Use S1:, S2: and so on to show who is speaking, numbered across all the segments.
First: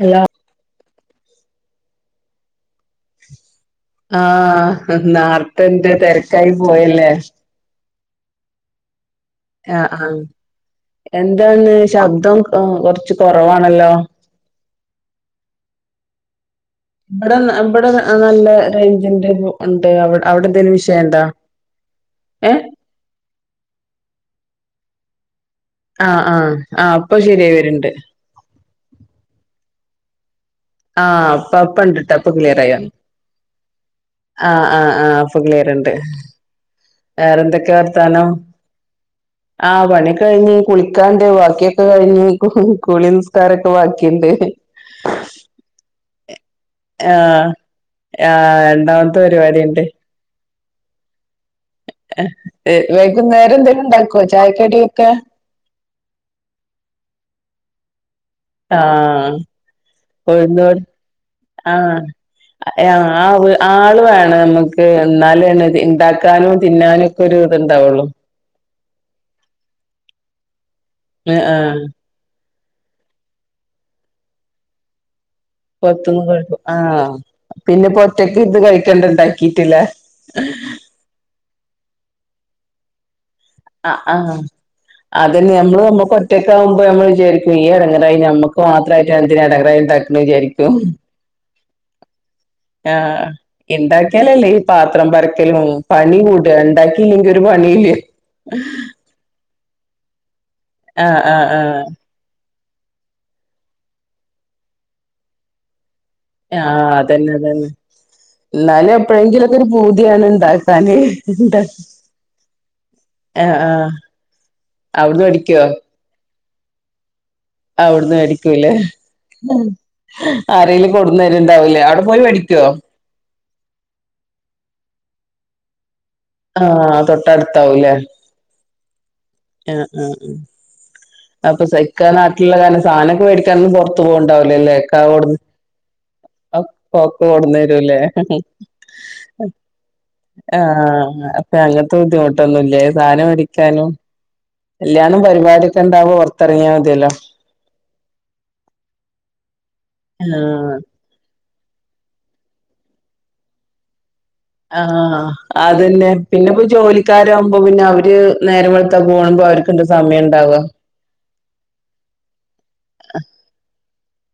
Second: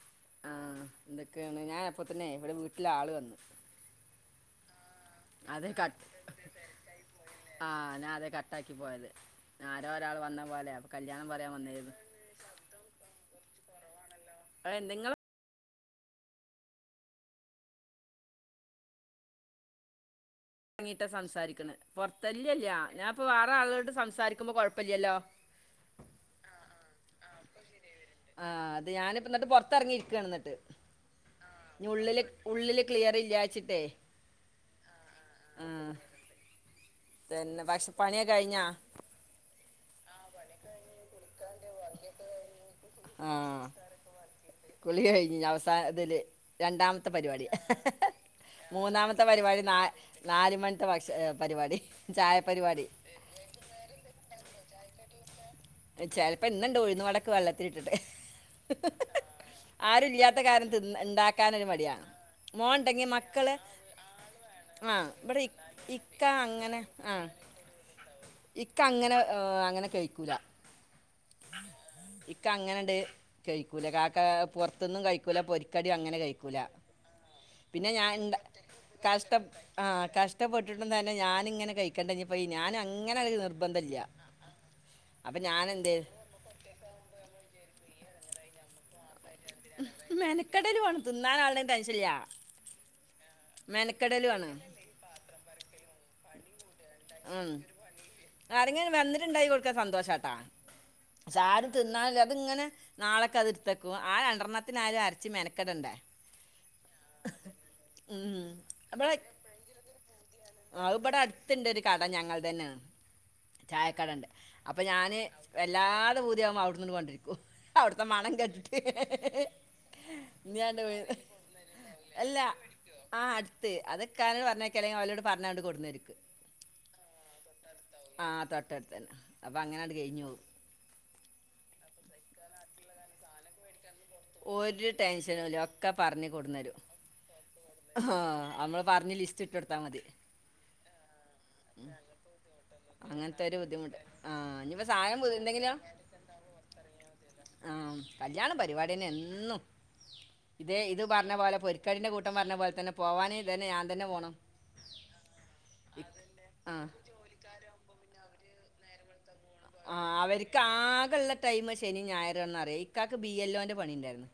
S1: അല്ല
S2: ആ
S1: [unintelligible]
S2: എന്തൊക്കെയാണ് ഞൻ അപ്പോത്തിന് ഇവിടെ വീട്ടിലെ ആള് വന്നു
S1: ആഹ
S2: അതേ
S1: നാർതെന്തേ
S2: കട്ട്
S1: തിരക്കായി പോയല്ലേ
S2: ഞാ അതെ കട്ടാക്കി പോയത്
S1: ആഹ
S2: ആരോ
S1: ആഹ
S2: ഒരാൾ വന്ന പോലെ അപ്പോൾ കല്യാണം പറയാൻ
S1: എന്താണ്
S2: വന്നായിരുന്നു
S1: ശബ്ദം കുറച്ച് കുറവാണ് ഹലോ
S2: അ നിങ്ങള് [unintelligible]
S1: ഇബടെ ഇവിടെ നല്ല റേഞ്ചിന്റെ ഉണ്ട് അവിടെ അവിടെ എന്തേലും വിഷയം
S2: വങ്ങീട്ട്
S1: ഉണ്ടോ
S2: സംസാരിക്കണ്
S1: ഏഹ്
S2: പുറത്തല്ലല്ല ഞാൻ ഇപ്പൊ വേറെ ആളോട് സംസാരിക് കുമ്പോ കുഴപ്പഇല്ലല്ലോ
S1: ആഹ ആഹ് ആഹ ഇപ്പൊ ശരിയായിവരുന്നുണ്ട്
S2: പുറത്ത്ഇറങ്ങിയിരിക്കുകയാ ഇന്നിട്ട്
S1: ആഹ ഇപ്പൊ ഇപ്പൊ ഉണ്ട്ട്ടോ ഇപ്പൊ ക്ളിയറായി
S2: ഉള്ളിൽ ക്ലിയർ ഇല്ല വെച്ചിട്ടേ
S1: ആ ആ ആ
S2: ആ,
S1: ക്ലിയർഉണ്ട്
S2: പിന്നെ
S1: വേറെന്തൊക്കെ
S2: പക്ഷെ
S1: വർത്താനം
S2: പണിയൊക്കെ കഴിഞ്ഞാ
S1: ആഹ പണി കഴിഞ്ഞ് കുളിക്കാണ്ട് ബാക്കിയൊക്കെ കഴിഞ്ഞ് കുളി
S2: ആ
S1: നിസ്കാരൊക്കെ ബാക്കിണ്ട്
S2: സ അതില് രണ്ടാമത്തെ പരിപാടി
S1: ആഹ് രണ്ടാമത്തെ
S2: മൂന്നാമത്തെ പരിപാടി
S1: ഉണ്ട്
S2: നാല് നാല് മണി പരിപാടി ചായ പരിപാടി
S1: വൈകുന്നേരം എന്തേലും ഉണ്ടാക്കോ ചായക്കടിയൊക്കെ
S2: ചിലപ്പോ ഇന്ന്ണ്ട് ഉഴുന്ന് വടക്ക് വെള്ളത്തി ഇട്ടിട്ട്
S1: ആഹ ഉഴുന്ന്
S2: കാരണം തിന്ന് ഉണ്ടാക്കാനൊരു
S1: ആഹ
S2: മടിയാണ് മോൻ
S1: ആ
S2: ഉണ്ടെങ്കിൽ മക്കള്
S1: ആ ആൾ വേണം നമ്മുക്ക്
S2: ആ ഇവിടെ ഇ-
S1: എന്നാലാണ്
S2: ഇക്ക
S1: ഇണ്ടാക്കാനും
S2: അങ്ങനെ
S1: തിന്നാനും
S2: ആ
S1: ഒക്കെ ഒരു ഇത്ണ്ടാവുള്ളു
S2: ഇക്ക അങ്ങനെ അങ്ങനെ കഴിക്കൂല
S1: ആഹ ആഹ
S2: ഇക്ക് അങ്ങനെണ്ട് കഴിക്കൂല കാക്ക പുറത്തൊന്നും കഴിക്കൂല പിന്നെ പൊരിക്കടി അങ്ങനെ
S1: പൊറത്തുന്ന്
S2: കഴിക്കൂല്ല
S1: കഴിക്കും ആഹ്
S2: പിന്നെ
S1: ഇപ്പോ
S2: ഞാൻ ഇണ്ടാ
S1: ഒറ്റക്ക് ഇത് കഴിക്കണ്ട ഇണ്ടാക്കീട്ടില്ലേ
S2: കഷ്ടപ്പെട്ടിട്ട് തന്നെ ഞാനിങ്ങനെ കഴിക്കണ്ടിറങ്ങിപ്പോയി ഞാന അങ്ങനെ
S1: ആ
S2: നിർബന്ധമില്ല
S1: ആ
S2: അപ്പം
S1: അതന്നെ
S2: ഞാൻ
S1: നമ്മള്
S2: എന്ത്
S1: നമ്മള് ഒറ്റ ഒറ്റക്ക് ആകുമ്പോ ഞമ്മള് വിചാരിക്കും ഈ ഇടങ്ങരായി ഞമ്മക്ക് മാത്രം ഇടക്കിടെ ഉണ്ടാക്കന്ന് വിചാരിക്കും
S2: മെനക്കെടലുമാണ് തിന്നാനാളുടെ ടെൻഷനില്ല
S1: ആ
S2: മെനക്കെടലുമാണ്
S1: ഉണ്ടാക്കിയാലല്ലേ ഈ പാത്രം പരക്കലും പണി കൂട വേണ്ട നിനക്ക് ഒരു
S2: ഉം.
S1: പണിയില്ലേ
S2: ആരെങ്കിലും വന്നിട്ടുണ്ട കൊടുക്ക സന്തോഷട്ടാ
S1: ആഹ് ആഹ്
S2: സാറ്
S1: ആഹ്
S2: തിന്നാല്ലേ അതി ഇങ്ങനെ നാളൊക്ക് അത് എടുത്തേക്കും ആ രണ്ടെണ്ണത്തിന് ആരും അരച്ചി മെനക്കടണ്ടേ
S1: ആ അതന്നെ അതന്നെ എന്നാലും
S2: അപ്പോൾ
S1: എപ്പോഴെങ്കിലൊക്കെ ഒരു പൂതിയാണ്
S2: ആ
S1: ഉണ്ടാക്കാന്
S2: ഇവിടെ അടുത്തുണ്ട് ഒരു കട ഞങ്ങള് തന്നെയണ് ചായക്കടണ്ട് അപ്പൊ ഞാന്
S1: അവിടുന്ന് മേടിക്കോ
S2: വല്ലാതെ അ അവിടുന്ന് വണ്ടി വരും
S1: അവിടുന്ന് മേടിക്കൂല്ലേ
S2: ഇനിയാണ്ട്
S1: അരയില്
S2: പോയി-
S1: കൊണ്ടുവന്നു തരുവുണ്ടാവില്ലേ അവിടെ പോയി മേടിക്കുവോ
S2: അതൊക്കെ പറഞ്ഞക്കല്ലെങ്കിൽ അവരോട് പറഞ്ഞാ കൊണ്ടുന്നുതരും
S1: ആ തൊട്ടടുത്താവൂല്ലേ
S2: തൊട്ടടുത്ത് തന്നെ അപ്പം
S1: ആ
S2: അങ്ങനെ അങ്ങട്
S1: ഉ
S2: കഴിഞ്ഞു
S1: ഉ
S2: പോകും
S1: അപ്പൊ ഇക്കാ നാട്ടിലുള്ള കാരണം സാധനൊക്കെ മേടിക്കാൻ പോണ്ടവുലലേ
S2: ഒരു
S1: ഇക്ക ഓടന്ന്
S2: ടെൻഷനും ഇല്ല ഒക്കെ പറഞ്ഞ് കൊടുന്നരും നമ്മൾ പറഞ്ഞ് ലിസ്റ്റ് ഇട്ട് കൊടുത്താൽ മതി
S1: ആ അങ്ങനത്തെ ബുദ്ധിമുട്ടൊന്നും ഇല്ലല്ലേ സാധനം
S2: അങ്ങനത്തെ ഒരു
S1: മേടിക്കാനും
S2: ബുദ്ധിമുട്ട് ആ ഇനിയിപ്പോൾ സാധനം ബു- എന്തെങ്കിലും
S1: പൊറത്തിറങ്ങിയാ മതിയല്ലോ
S2: ആ കല്യാണ പരിപാടി പിന്നെ എന്നും
S1: ആഹ്
S2: ഇതെ ഇത് പറഞ്ഞ പോലെ പൊരിക്കലിന്റെ കൂട്ടം പറഞ്ഞ പോലെ തന്നെ പോവാന് ഇത് തന്നെ ഞാൻ തന്നെ പോകണം
S1: ആ അതന്നെ പിന്നെപ്പോ
S2: ആ
S1: ജോലിക്കാരകുമ്പോ പിന്നെ അവര് നേരം വെളുത്ത പോകുമ്പോ അവർക്ക് എന്ത് സമയം ഉണ്ടാവ
S2: ടൈമ് ശനി ഞായര് ഇക്കാക്ക് ബി ൽ ഒ ന്റെ പണി ഉണ്ടായിരുന്നു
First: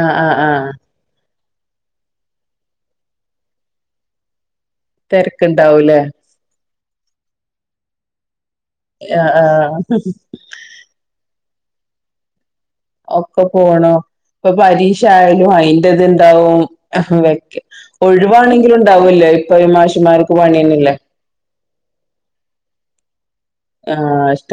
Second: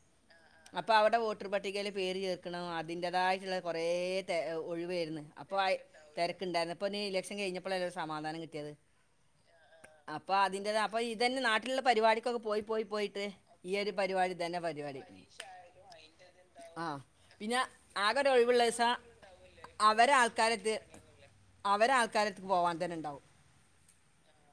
S1: ആഹ് ആഹ് ആഹ്
S2: അപ്പ അവിടെ വോട്ടർപട്ടികയിൽ പേര് ചേർക്കണത് അതിൻന്റേതായിട്ടുള്ള കുറേ ഒഴിവായിരുന്നു അപ്പൊ ആ
S1: തിരക്കുണ്ടാവൂലേ
S2: തിരക്ക്ണ്ടായിരുന്ന അപ്പൊ ഇലക്ഷൻ കഴിഞ്ഞപ്പോള സമാധാനം കിട്ടിയത്
S1: ആഹ് ആഹ്
S2: അപ്പൊ അതിൻ്റെ അപ്പൊ ഇതന്നെ നാട്ടി ള്ള പരിപാടിക്കൊക്കെ പോയി
S1: ഒക്കെ
S2: ഈ
S1: പോണോ
S2: ഒരു പരിപാടി
S1: ഇപ്പൊ
S2: തന്നെ
S1: പരീക്ഷ
S2: പരിപാടി
S1: ആയാലും അയിന്റെ ഇത് ഇണ്ടാവും
S2: ആ പിന്നെ
S1: വെക്കെ
S2: ആകെ ഒരു ഒഴിവുള്ള
S1: ഒഴിവാണെങ്കിലും
S2: ദിവസം
S1: ഉണ്ടാവൂല്ലേ ഇപ്പൊ
S2: അവരെ
S1: മാഷിമാർക്ക്
S2: ആൾക്കാരത്ത്
S1: പണിയൊന്നില്ലേ.
S2: അവരെ ആൾക്കാരത്ത്
S1: ആ ശ്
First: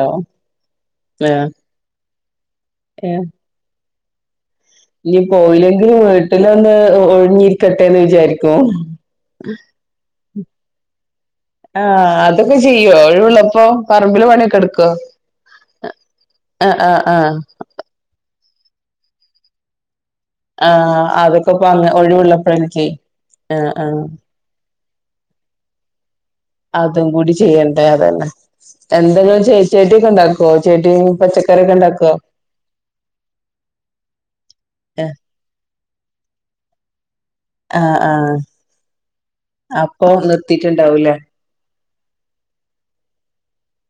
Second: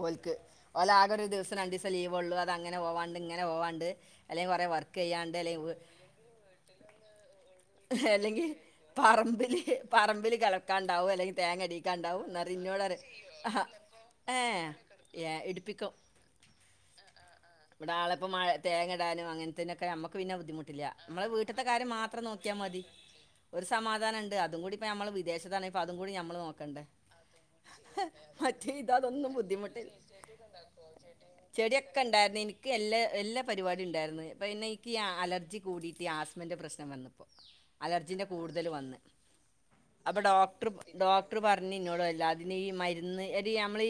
S2: വോൽക്ക് ഓൽ ആകെ ഒരു ദിവസം രണ്ട് ദിവസ ലീവ് കൊള്ളുവാ അത് അങ്ങനെ പോവാണ്ട്
S1: ഏഹ്
S2: ഇങ്ങനെ പോവാണ്ട് അല്ലെങ്കിൽ കുറേ വർക്ക്
S1: ഇനി
S2: ചെയ്യാണ്ട് അല്ലെങ്കിൽ
S1: പോയില്ലെങ്കിൽ വീട്ടിലൊന്ന് ഒഴിഞ്ഞി
S2: അല്ലെങ്കിൽ പറമ്പില് പറമ്പിൽ കെ ളക്കാണ്ടാവും അല്ലെങ്കിൽ
S1: ആഹ്
S2: തേങ്ങടിക്കാണ്ടാവും എന്നറി
S1: അതൊക്കെ
S2: ഇന്നോട്
S1: ചെയ്യോ
S2: പറേം അഹ്
S1: ഒഴിവുള്ളപ്പോ പറമ്പില്
S2: ഏ
S1: പണിയൊക്കെ എടുക്കോ
S2: ഏ ഇടുപ്പിക്കും
S1: ആഹ് ആഹ് ആഹ്
S2: ഇവിടെ ആ നാളപ്പ മഴ തേങ്ങടാനും അങ്ങത്തെനൊക്കെ നമുക്ക് ക്ക് പിന്നെ ബുദ്ധിമുട്ടില്ല
S1: ആഹ്
S2: നമ്മ
S1: അതൊക്കെ
S2: വീട്ടത്തെ
S1: ഇപ്പ
S2: കാര്യം
S1: അങ്ങ്
S2: മാത്രം നോക്കി
S1: ഒഴിവുള്ളപ്പോ
S2: പിന്നെ മതി
S1: എനിക്ക്
S2: ഒരു
S1: ആഹ് ആഹ്
S2: സമാധാനണ്ട് അതും കൂ ത് ഇപ്പോ നമ്മൾ വിദേശത്തണേപ്പോ അതും കൂടി നമ്മ നമ്മള് നോക്കണ്ടെ
S1: അതും കൂടി ചെയ്യണ്ടേ അതന്നെ
S2: മറ്റ് ഇത് അതൊന്നും
S1: എന്തെങ്കിലും ചെ
S2: ബുദ്ധിമുട്ടില്
S1: ചെടിയൊക്കെ ഉണ്ടാക്കുവോ ചെടിയും പച്ചക്കറിയൊക്കെ ഉണ്ടാക്കുവോ
S2: ചെടിക്കണ്ടായിരുന്നു എനിക്ക് എല്ലാ എല്ലാ പരിപാടിയും ഉണ്ടായിരുന്നു ഇപ്പ ന്ന് എനിക്ക് അലർജി കൂടിയിട്ട് ആസ്മന്റെ പ്രശ്നം വന്നു.
S1: ആഹ്
S2: അലർജീന്റെ
S1: ആഹ്
S2: കൂടുതൽ വന്ന് അപ്പൊ ഡോക്ടർ ഡോക്ടർ പറഞ്ഞ് പിന്നോളല്ല അതിന് ഈ മരുന്ന് എടീ നമ്മളീ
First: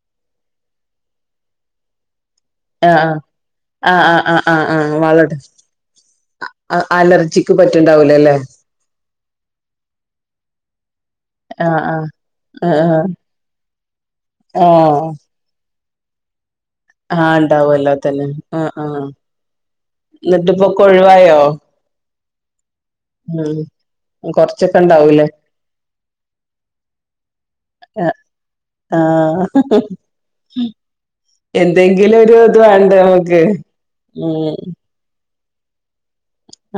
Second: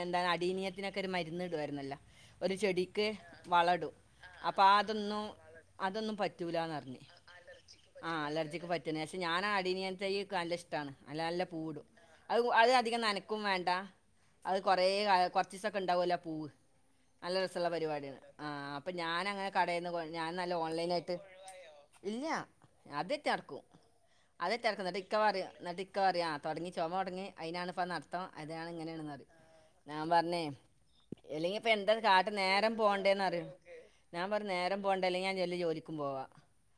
S2: എന്ത അടി നിയത്തിനൊക്കെ ഒരു മരുന്ന് ഇടു വായിരുന്നല്ലോ. ഒരു
S1: ആഹ്
S2: ചെടിക്ക് വള
S1: ആഹ് ആഹ് ആഹ്
S2: അപ്പൊ
S1: ആഹ് ആഹ് ആഹ്
S2: അതൊന്നും
S1: വളടും
S2: അതൊന്നും പറ്റൂലന്നറിഞ്ഞ്.
S1: അലർജിക്ക്
S2: ആ
S1: പറ്റുണ്ടാവൂല അല്ലേ
S2: അലർജിക്ക് പറ്റുന്ന പക്ഷേ ഞാ അടിനിയന തൈ ക്ക നല്ല ഇഷ്ടവാണ്. അല്ല നല്ല
S1: ആഹ്
S2: പൂടും
S1: ആഹ്
S2: അത് അത്
S1: ആഹ്
S2: അധികം
S1: ആഹ്
S2: നനക്കും വേണ്ട അത് കൊറേ
S1: ആഹ്
S2: കാ കുറച്ച്സ ക്ക് ഉണ്ടാവല്ലോ പൂവ്
S1: ആഹ്
S2: നല്ല രസവുള്ള
S1: ഉണ്ടാവുമല്ലോ
S2: പരിപാടിയാണ്
S1: അതന്നെ
S2: ആ
S1: ആഹ്
S2: അപ്പൊ
S1: ആഹ്
S2: ഞാൻ അങ്ങനെ കടേന്ന് ഞാൻ നല്ല
S1: എന്നിട്ടിപ്പൊക്കെ
S2: ഓൺലൈൻ ആയിട്ട്
S1: ഒഴിവായോ
S2: ഇല്ലാ അതിറ്റ റക്കും
S1: ഉം
S2: അത് റ്റ
S1: കൊറച്ചൊക്കെ
S2: ഇറക്കും എന്നിട്ട് ഇക്ക
S1: ഉണ്ടാവൂലേ
S2: പറയും എന്നിട്ട് ഇക്ക പറയു ആ തുടങ്ങി ചുമ തുടങ്ങി അയിതിനണിപ്പ നടത്തം അതാണ് ഇങ്ങനെയാണന്ന് പറേം
S1: ആഹ്
S2: ഞാൻ പറഞ്ഞേ അല്ലെങ്കി ഇപ്പ എന്ത
S1: എന്തെങ്കിലും
S2: കാട്ട
S1: ഒരു ഇത്
S2: നേരം
S1: വേണ്ടേ
S2: പോകണ്ടേന്ന്റിയ
S1: നമുക്ക്
S2: ഞാൻ പറു
S1: ഉം
S2: നേരം പോകണ്ടേ അല്ലെങ്കിൽ ഞാൻ ജലി ജോലിക്കും പോവാ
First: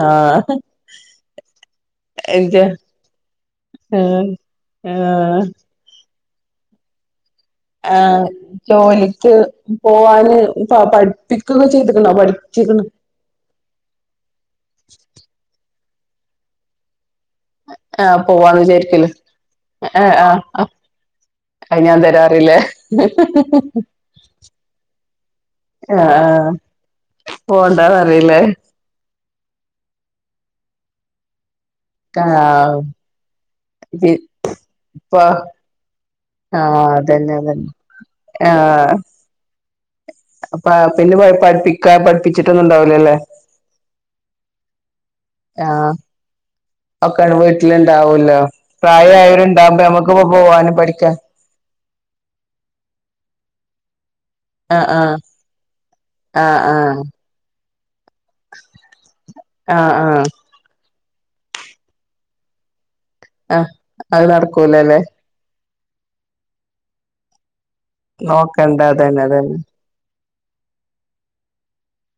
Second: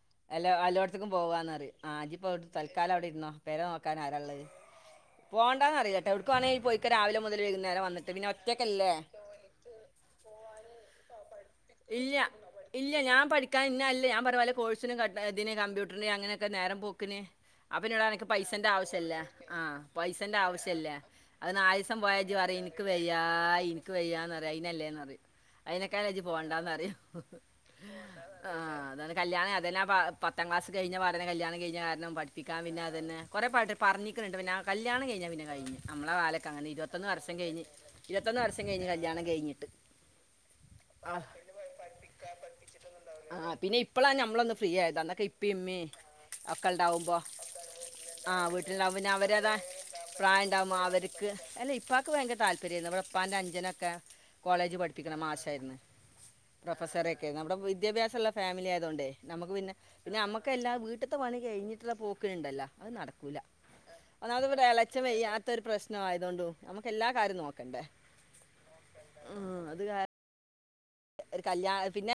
S1: ആഹ്
S2: അല്ലോ അല്ലോടത്തേക്കും പോവാന്ന് പറയും ആ ജിപോയിട്ട്
S1: ആഹ്
S2: തൽക്കാലം അവിടെ ഇരുന്നോ പെര നോക്കാൻ ആരാള്ളത് പോണ്ടാന്ന് പറയുല എവിടുക്കു വാണെലുംപൊയ്ക്കൊ രാവിലെ മുതൽ വൈകുന്നേരം
S1: ആ
S2: വന്നിട്ട് പിന്നെ ഒറ്റയ്ക്കല്ലേ
S1: ജോലിക്ക് പോവാന് പ പഠിപ്പിക്കുക ചെയ്തിക്കണോ
S2: ഇല്ല.
S1: പഠിച്ചേക്കണ്
S2: ഇല്ല. ഞാൻ പഠിക്കാൻ കമ്പ്യൂട്ടറിന്റെ അങ്ങനെയക്കെ നേരം പോക്കിന് അപ്പന്ന ഇവിടെ
S1: ആഹ്
S2: എനിക്ക്
S1: പോവാന്ന്
S2: പൈസേന്റെ ആവശ്യം
S1: വിചാരിക്കല്
S2: ഇല്ല ആ
S1: ആഹ്
S2: പൈസന്റെ
S1: ആഹ്
S2: ആവശ്യം ഇല്ല അതിന്
S1: അത്
S2: ആയസം
S1: ഞാൻ
S2: പോയാജി പറേം
S1: തരാറില്ലേ
S2: ഇനിക്ക് വയ്യാ ഇനിക്ക് വയ്യാന്ന് പറേം അയിനല്ലേന്ന് പറയും
S1: ആഹ്
S2: അയിനൊക്കെജി
S1: ആഹ്
S2: പോണ്ടാന്ന് പറയു
S1: പോണ്ടാന്നറില്ലേ
S2: ആ് അത് കല്യാ അതന്നെ പ പത്താം ക്ലാസ് കഴിഞ്ഞ വടനെ കല്യാണം കഴി ഞ്ഞ കാരണം പഠിപ്പിക്കാൻ
S1: ആഹ്
S2: പിന്നെ അതന്നെ കൊറെപാട് പറഞ്ഞേക്കുണുണ്ട് പിന്നെ കല്യാണം
S1: ഇപ്പ
S2: കഴിഞ്ഞാ പിന്നെ കഴിഞ്ഞ് നമ്മളെ കാലൊക്ക അങ്ങനെ
S1: ആഹ്
S2: ഇരുത്തൊന്ന്
S1: അതന്നെ
S2: വർഷം കഴിഞ്ഞ്
S1: അതന്നെ
S2: ഇരുപത്തൊന്ന് വർഷം കഴിഞ്ഞ്
S1: ആഹ്
S2: കല്യാണം കഴിഞ്ഞിട്ട്
S1: അപ്പ പിന്നെ പഠിപ്പിക്കാ പഠിപ്പിച്ചിട്ടൊന്നുംണ്ടാവൂലല്ലേ
S2: ആ പിന്നെ ഇപ്പ ളാ നമ്മളൊന്ന് ഫ്രീ ആയ് ഇപ്പി ഇമ്മി
S1: ആഹ്
S2: ഒക്കെണ്ടാവുമ്പോ
S1: ഒക്കെ
S2: ആ
S1: വീട്ടില്ണ്ടാവൂല്ലോ
S2: വീട്ടി ലുണ്ടാബൊ പിന്നെ അവരത്
S1: പ്രായായവരുണ്ടാവുമ്പോ നമ്മക്കിപ്പോ
S2: പ്രായം
S1: പോവാനും
S2: ഉണ്ടാവകുബൊ
S1: പഠിക്കാ
S2: അവർക്ക് അല്ല ഇപ്പൾക്ക് ഭയങ്കര താല്പര്യംമായിരുന്നു നമ്മടെപ്പാന്റെ അഞ്ചനക്ക ക്ക കോളേജ്
S1: ആഹ് ആഹ്
S2: പഠിപ്പിക്കണമാശായിരുന്നു
S1: ആഹ് ആഹ്
S2: പ്രൊഫസറക്കെ നമ്മ വിദ്യാഭ്യാസള്ള ഫാമിലി ആയതൊണ്ടെ നമുക്ക് പിന്നെ
S1: ആഹ്
S2: പിന്നെ
S1: ആഹ്
S2: നമുക്ക് എല്ലാ വീട്ട്ത്തെ പണി കഴിഞ്ഞിട്ടുള്ള പോക്കിന്ണ്ടല്ലോ അത് നട [inaudible]
S1: ആഹ് അത്
S2: ഒന്നാമത് ഇവടെ
S1: നടക്കൂലല്ലേ
S2: എളച്ചൻ വെയ്യാത്ത ഒര് പ്രശ് ശ്നമായതോണ്ടും നമുക്കെല്ലാ കാര്യും നോ
S1: നോക്കണ്ടെ അതന്നെ അതന്നെ.
S2: ഒര് കല്യാണ ഹ് പിന്നെ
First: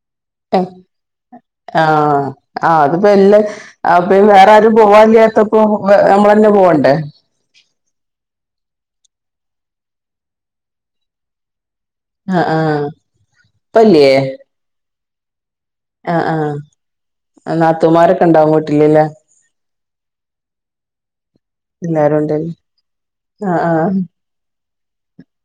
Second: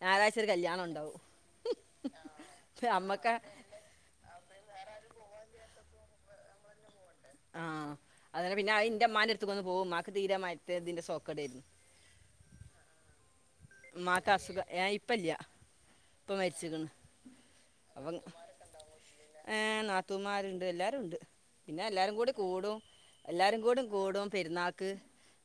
S2: അഹ്
S1: എഹ് ആഹ് ആഹ് അതിപ്പോ എല്ലെ
S2: അമ്മക്ക്
S1: ആപ്പിം വേറാരും പോവാൻ ല്ല്യാത്തപ്പോ വെ ഞമ്മളന്നെ പോണ്ടേ.
S2: ആ അതന്നെ പിന്നെ അയിന്റെ മ്മാന്റെ അട്ത്ത്ക്കൊന്ന് പോവും. ഇമ്മാക്ക് ദീരമായിര്ത്തെ ഇതിന്റെ സോക്കടേര്ന്നു.
S1: ആഹ് ആഹ് ഇപ്പല്ലേ
S2: ഇമ്മാക്കസുഖ ഏയി പ്പല്യാ.
S1: ആഹ് ആഹ് നാത്തൂമാരൊക്കെ ഇണ്ടാവും വീട്ടിൽല്ലെ?
S2: ത്തൂമാര്ണ്ട് എല്ലാരുംണ്ട്. പിന്നെ എല്ലാരുംകൂടി
S1: ഉണ്ടല്ലേ
S2: കൂടും. എല്ലാരും
S1: ആഹ്
S2: കൂടി
S1: ആഹ്
S2: കൂടും പെരുന്നാക്ക്.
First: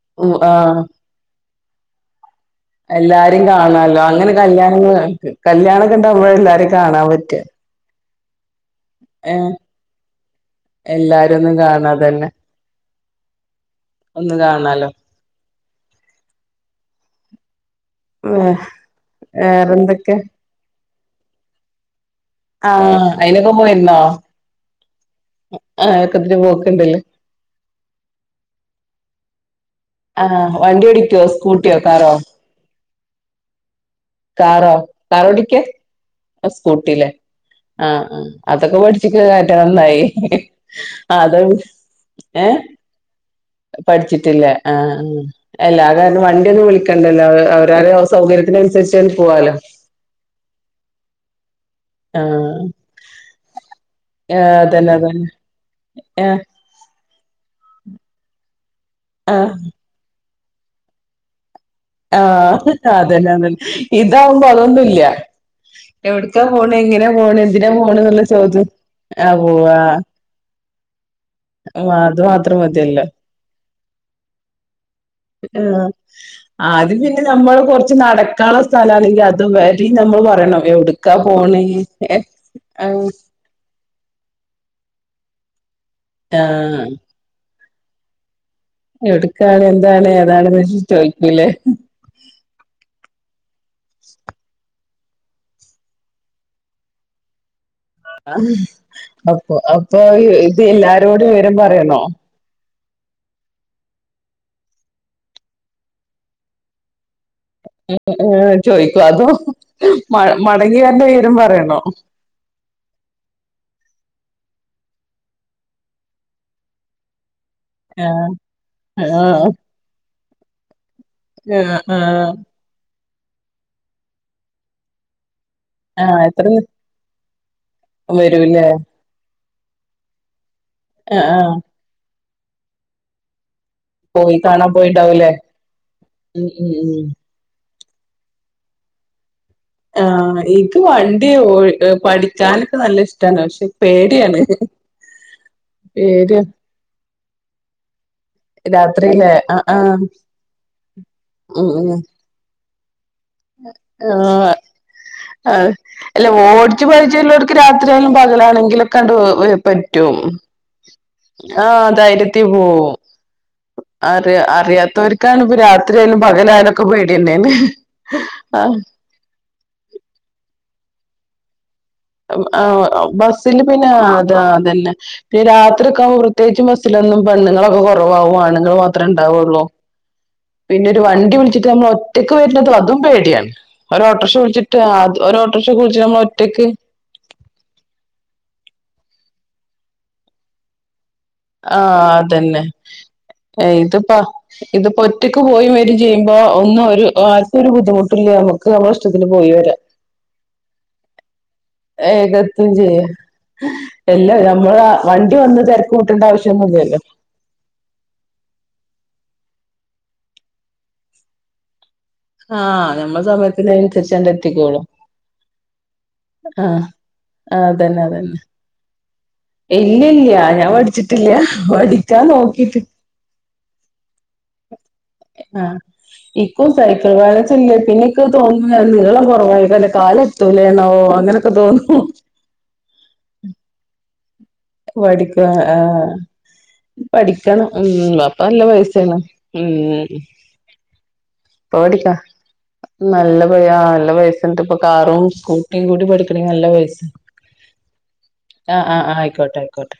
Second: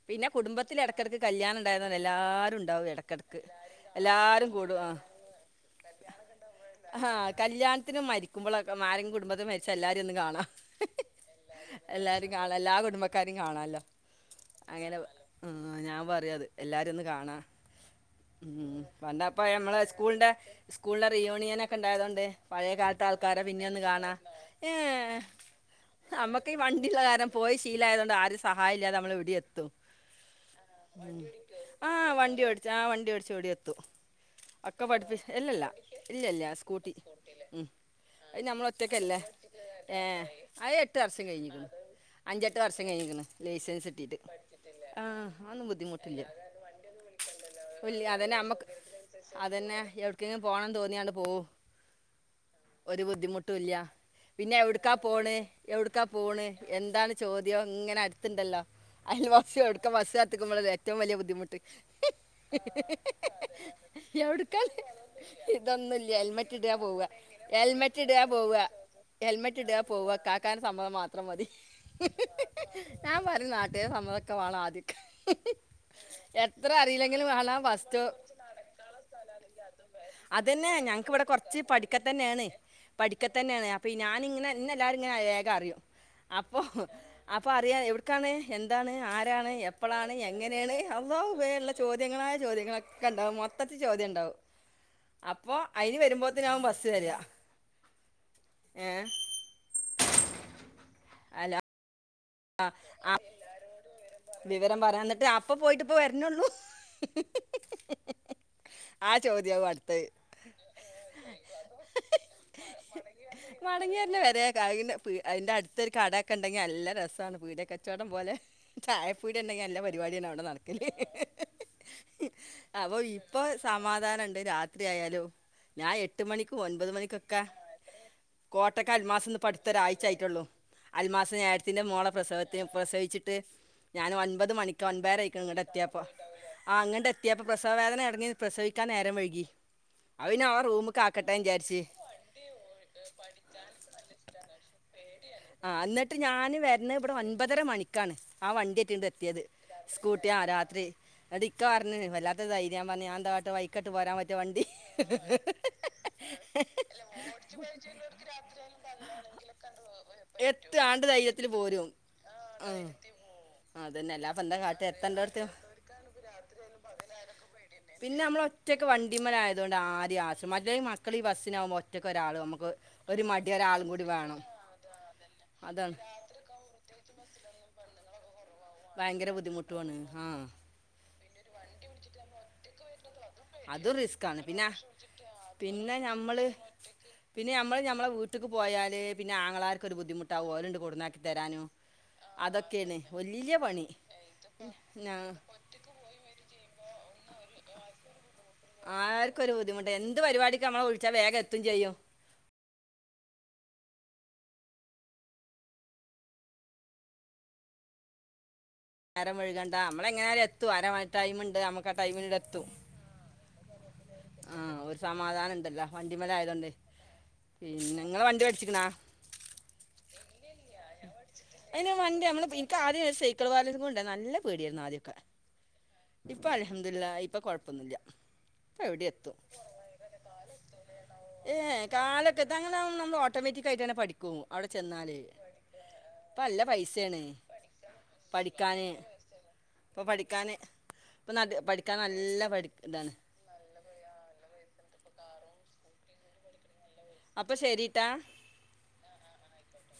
S2: പിന്നെ
S1: ഉം
S2: കുടുംബത്തിലെ
S1: ആഹ്
S2: എടക്കെടക്ക് കല്യാണം ഇണ്ടായിന്നാരെല്ലാ ലുണ്ടാവും എട
S1: രിം കാണല്ലോ അങ്ങനെ കല്ല്യാണങ്ങ്ള് ക്ക് കല്യാണൊക്കെണ്ടാവുമ്പഴേ എല്ലാരും കാണാൻ പറ്റാ
S2: [unintelligible] മരിക്കുമ്പളൊ ക്കെമാരിം കുടുംബത്തിൽ മരിച്ച എല്ലാരി ഒന്ന് കാണാ
S1: എല്ലാരും ഒന്നും കാണാതന്നെ
S2: എല്ലാരികാണാ എല്ലാ കുടുംബ ക്കാരിം കാണാല്ലോ
S1: ഒന്ന് കാണാലോ
S2: ആ ഞാൻ പറിഅത് എല്ലാരിയൊന്ന് കാണാ ഉം പണ്ടപ്പ [unintelligible] ഞമ്മളെ
S1: വേറെന്തൊക്കെ
S2: സ്കൂളിന്റെ സ്കൂളിലെറീയൂണിയനൊക്കെണ്ടായതോണ്ട് പയേ കാൽത്തെ
S1: ആഹ്
S2: ആൾക്കാരെ
S1: അയിനൊക്കെ
S2: പിന്നിയോന്ന്
S1: പോയിരുന്നോ
S2: കാണാ ഏഹ്
S1: ആഹ് ഏക്കത്തിന്
S2: അമ്മക്ക് ഈ വണ്ടിള്ള
S1: പോക്ക്ണ്ടല്ലേ
S2: കാരണം പോയി ശീലായതൊണ്ട് ആരിം സഹായല്ലാതെ അമ്മള് എവിടിയെത്തും
S1: ആഹ് വണ്ടി ഓടിക്കോ സ്കൂട്ടിയോ
S2: ആ വണ്ടിയോടിക്കോ ആ
S1: കാറോ
S2: വണ്ടി ഓടി ആ വണ്ടിയോടിച്ചെവിടിയെത്തും
S1: കാറോ കാറോടിക്ക
S2: ഇല്ല ഇല്ല സ്കൂട്ടി
S1: സ്കൂട്ടിലേ
S2: ഉം.
S1: ആ ആ
S2: അത് നമ്മൾ
S1: അതൊക്കെ പഠി
S2: ഒറ്റക്കല്ലേ
S1: [unintelligible]
S2: ഏ
S1: നന്നായി
S2: അത് എട്ട്
S1: ആ
S2: വർഷം
S1: അതും
S2: കഴിഞ്ഞിരിക്കുന്നു
S1: ഏ
S2: അഞ്ചെട്ട് വർഷം കഴിഞ്ഞിരിക്കുന്നു ലൈസൻസ് കിട്ടിയിട്ട്
S1: പഠിച്ചിട്ടില്ല ആ ഉം
S2: അതൊന്നും
S1: [unintelligible]
S2: ബുദ്ധിമുട്ടില്ല
S1: വണ്ടിയൊന്നും വിളിക്കണ്ടല്ലോ [unintelligible] അവരാരേം
S2: ഇല്ല
S1: ഔ
S2: അതന്നെ നമ്മക്ക്
S1: സൗകര്യത്തിനനുസരിച്ച് പോവാലോ
S2: അതന്നെ എവിട്ക്കെങ്കിലും പോണം തോന്നിയാലങ്ങട്ട്പോവും
S1: ആഹ്
S2: ഒരു ബുദ്ധിമുട്ടുംല്ല്യ പിന്നെ
S1: ഏഹ്
S2: എവിട്ക്കാ
S1: അതന്നെ അതന്നെ
S2: പോണ്
S1: ഏഹ്
S2: എവിടുക്കാപോണ് എന്ന് എന്താണ് ചോദ്യം ഇങ്ങനെ അട്ത്ത്ണ്ടല്ലോ അതയില്
S1: ആഹ്
S2: [unintelligible] ത്ത്ക്കുമ്പളല്ലേ ഏറ്റവും വലിയ ബദ്ധിമുട്ട്
S1: ആഹ് അതന്നെ അതന്നെ ഇതാവുമ്പോ
S2: യൊട്ക്ക
S1: അതൊന്നുല്ല
S2: ഇതൊന്നുല്ല
S1: എവിട്ക്കാ
S2: ഹെൽമെറ്റ് ടാ
S1: പോണെ
S2: പോവ
S1: എങ്ങനെയാ പോണെ എന്തിനാ പോണെന്നുള്ള
S2: ഹെൽമെറ്റ്ടാ പോവ
S1: ചോദ്യം ആഹ് പോവാ
S2: ഹെൽമെറ്റ്ട പോവ കാക്കാന്റെ സമ്മതം മാത്രം മതി.
S1: അത് മാത്രം മതിയല്ലോ
S2: ഞാം പറിം നാ ട്ടെ സമ്മതൊക്കെ വാണം ആദ്യ
S1: ആഹ് ആദ്യം പിന്നെ
S2: അറിയില്ലെങ്കിലും
S1: നമ്മള്
S2: വേണം
S1: കൊറച്ച്
S2: ഫസ്റ്റ്
S1: നടക്കാനുള്ള സ്ഥല ആണെങ്കിൽ അത് വരി നമ്മൾ പറയണം
S2: അതന്നെ ഞങ്ങക്ക്
S1: എവിടുക്കാ
S2: ഇവിടെ കുറച്ച് പഠിക്ക
S1: പോവുണേന്ന്
S2: തന്നെയാണ് പഠിക്ക തന്നെയാണ് അപ്പൊ ഞാനിങ്ങനെന്നെ എല്ലാരും ഇങ്ങനെ വേഗം അറിയും അപ്പൊ,
S1: ആഹ്
S2: അപ്പൊ അത് അറിയാം എവിടുക്കാണ് എന്താണ്, ആരാണ്,
S1: എവിട്ക്കാണ് എന്താണ്
S2: എപ്പോഴാണ്
S1: ഏതാണ്ന്ന്
S2: എങ്ങനെയാണ്, അതോ
S1: ചോയിക്കൂലേ
S2: [unintelligible] ഉുള്ള ചോദ്യങ്ങളായ ചോദ്യങ്ങളൊക്കെ ഒണ്ടാവും മൊത്തത്തി ചോദ്യം ഉണ്ടാവും അപ്പൊ അയിന് വരുമ്പത്തേ നാകും ബസ് വരിക ഏ
S1: അപ്പൊ, അപ്പൊ ഇത് എല്ലാരോടും
S2: അല്ല
S1: വിവരം പറയണോ
S2: ആ വിവരം പറയാ എന്നിട്ട് അപ്പ പോയിട്ട് ഇപ്പം വരന്നേള്ളൂ
S1: ഏ ചോയിക്കുവാന്നോ,
S2: ചോദ്യമാവും അടുത്തത്
S1: മടങ്ങി വരുന്ന വിവരം പറയണോ
S2: അതിന്റെ അടുത്ത ഒരു കടൊക്കെ ഉണ്ടെങ്കിൽ നല്ല രസം പീടക കച്ചവടം
S1: ആഹ്
S2: പോലെ ചായപ്പീടിക ഉണ്ടെങ്കിൽ നല്ല പരിപാടിയാ നടക്കില്ലേ
S1: ആ, ആ
S2: ഇപ്പൊ സമാധാനുണ്ട് രാത്രി ആയാലും ഞാൻ
S1: ആഹ്
S2: എട്ട്
S1: എത്ര
S2: മണിക്കും ഒൻപത് മണിക്കൊക്കെ,
S1: വരൂല്ലേ
S2: കോട്ടക്ക് ഹെഡ്മാസം ഇപ്പം അടുത്ത ഒരാഴ്ച ആയിട്ടുള്ളു
S1: ആഹ്
S2: അൽമാസ
S1: ആഹ്
S2: ഞായത്തിന്റെ [unintelligible] പ്രസവത്തെ പ്രസവിച്ചിട്ട് ഞാൻ
S1: പോയി
S2: ഒൻപത്
S1: കാണാൻ
S2: മണിക്ക്
S1: പോയിണ്ടാവൂലേ
S2: ഒൻപതരായിക്കും ഇങ്ങട് എത്യപ്പം,
S1: ഉം ഉം ഉം
S2: അങ്ങട്ട് എതൃപ്പം പ്രശ്നം പ്രസവവേദന അടങ്ങി പ്രസവിക്കാൻ നേരം വഴുകി
S1: ആ, എനിക്ക് വണ്ടിയ
S2: വിചാരിച്ച്
S1: പഠിക്കാനൊക്കെ നല്ല ഇഷ്ട്ടാണ്, പക്ഷെ പേടിയാണ്.
S2: ആ, എന്നിട്ട്
S1: പേര്
S2: ഞൻ വരുന്ന ഇവിടെ വന്ന് ഒമ്പതര മണി ഒമ്പതര മണിക്കാണ് ആ വണ്ടി അവിടെ
S1: രാത്രിയിലെ
S2: എത്തിയത്,
S1: ആഹ് ആഹ്
S2: സ്കൂട്ടി ആ രാത്രി, അത് ഇക്കാ പറഞ്ഞ വല്ലാത്ത ഇതായി [unintelligible]
S1: ആ ആ അല്ല ഓടച്ച്ു പഴിച്ചല്ലോടക്ക് രാത്രിയല്ലും പകലാണെങ്കിലൊ കെ കണ്ട് പറ്റും
S2: പത്ത് ആണ്ട്
S1: ആഹ ധൈര്യത്തി പോ
S2: അതന്നെ അല്ല
S1: അറിയ
S2: അപ്പം എന്താ കാട്ടെ എത്തേണ്ട
S1: അറിയാത്തവർക്കാണ്
S2: അടുത്ത്
S1: ഇപ്പൊ രാത്രി ആയാലും പകലായാലുംൊക്കെ പേടണ്ടേന്
S2: പിന്നെ നമ്മൾ
S1: ആ
S2: ഇ മക്കള ഈ ബസിനാവുമ്പോ
S1: ബസിില് പിന്നെ
S2: കൂടി
S1: അത
S2: വേണം
S1: അതെല്ല പിന്നെ രാത്രി
S2: അതാണ്
S1: ഒക്കെകുമ്പോ പ്രത്യേകിും ബസ്സിലൊന്നും ബന്ധങ്ങളൊക്കെ കുറവാവുാണ് തോ മാത്രോ
S2: ഭയങ്കര
S1: ഇണ്ടാവൊള്ളു
S2: ബുദ്ധിമുട്ടുമാണ് ആ
S1: പിന്നെ ഒര് വൻ ട്ടെ വിളിച്ചിട്ട് നമ്മൾ ഒറ്റയ്ക്ക് വെര്ന്നതും അതും പേടി ടിയാണ്
S2: അതും
S1: ഒര് ഓട്ടോർക്ഷ
S2: റിസ്ക്കാണ് പിന്നെ
S1: വിളിച്ചിട്ട് ആ ഒര് ഓട്ടോർഷ ഒക്കെ
S2: പിന്നെ
S1: വുൾച്ച് ഞമ്മൾ
S2: ഞമ്മള്
S1: ഒറ്റക്ക്
S2: പിന്നെ ഞമ്മൾ ഞമ്മളെ വീട്ട്ക്ക് പോയാൽ പിന്നെ ആങ്ങളാര്ക്ക് ഒര് ബുദ്ധി മുട്ടാവും ഓൽ ഇണ്ട് കൊട്ന്നാക്കി തരാനും
S1: ആ അതെന്നെ
S2: അതൊക്കേണ് വല്ല്യ പണി
S1: ഇതിപ്പ ഇത്പ്പ
S2: ഞാ
S1: ഒറ്റക്ക് പോയി വെരും ചെയ്യുമ്പോ ഒന്നും ഒരു ആര്ക്കും ഒര് ബുദ്ധിമുട്ട്
S2: ആര്ക്കും ഒരു ബുദ്ധിമുട്ട് എന്ത് പരിപാടിക്ക് നമ്മളെ വിളിച്ചാ വേഗം എത്തും ചെയ്യാ
S1: വേഗം എത്തും ചെയ്യും എല്ലാ നമ്മൾ ആ വണ്ടി വന്ന് തെരക്കുട്ടേണ്ട ആവശ്യം ഒന്നും ഇല്ലല്ലോ
S2: നേരം വെഴ്കണ്ട നമ്മൾ എങ്ങനെ ആയാലും എത്തും അരമായി ടൈമ് ഇണ്ട് നമ്മ
S1: ആ ഞമ്മൾ സമയത്തിന് അനുസരിച്ചാണ്ട്
S2: ആ
S1: എത്തിക്കോളും
S2: ഒരു സമാധാനണ്ടല്ലോ
S1: ആ
S2: വണ്ടിമ്മലായതോണ്ട്
S1: ആ
S2: പിന്നെ
S1: അതെന്നെ
S2: ഇങ്ങള്
S1: അതെന്നെ
S2: വണ്ടി പഠിച്ചിക്ക്ണാ
S1: ഇല്ലയില്ല ഞാൻ പഠിച്ചിട്ടില്ല
S2: അയ്ന് വണ്ടി
S1: പഠിക്കാൻ
S2: നമ്മള് ഇൻക്ക്
S1: നോക്കിട്ട്
S2: ആദ്യം ഒരു സൈക്കിൾ ബാലൻസും കൊണ്ട് നല്ല പേടായിരുന്നു ആദ്യൊക്കെ
S1: ആഹ്
S2: ഇപ്പ
S1: ഇക്കും സൈക്കിൾ
S2: അൽഹംദുലില്ലാഹ് ഇപ്പ
S1: ബാലൻസ് ഇല്ല
S2: കൊഴപ്പൊന്നില്ല
S1: പിന്നെ ഇക്ക് തോന്നുന്നു
S2: ഇപ്പ എവ്ടിം
S1: നീളം
S2: എത്തും
S1: കുറവായിക്കാണ്ട് കാല് എത്തൂലേന്നാവോ
S2: ഏ
S1: അങ്ങനൊക്കെ
S2: എ
S1: തോന്നും പഠിക്കാ ആ
S2: നല്ല പൈസയാണ്
S1: പഠിക്കണം ഉം അപ്പ നല്ല
S2: പഠിക്കാൻ
S1: പൈസെയാണ് ഉം
S2: ഇപ്പം പഠിക്കാൻ ഇപ്പം
S1: ഇപ്പ
S2: പഠിക്കാൻ
S1: പഠിക്കാ
S2: നല്ല പഠി ഇതാണ്
S1: നല്ല പിഴ നല്ല പൈസ ഇണ്ട്പ്പം കാറും സ്കൂട്ടിയും കൂടി പഠിക്കെണെങ്കി നല്ല പൈസ
S2: അപ്പ ശരിട്ടാ
S1: അയിക്കോട്ടെ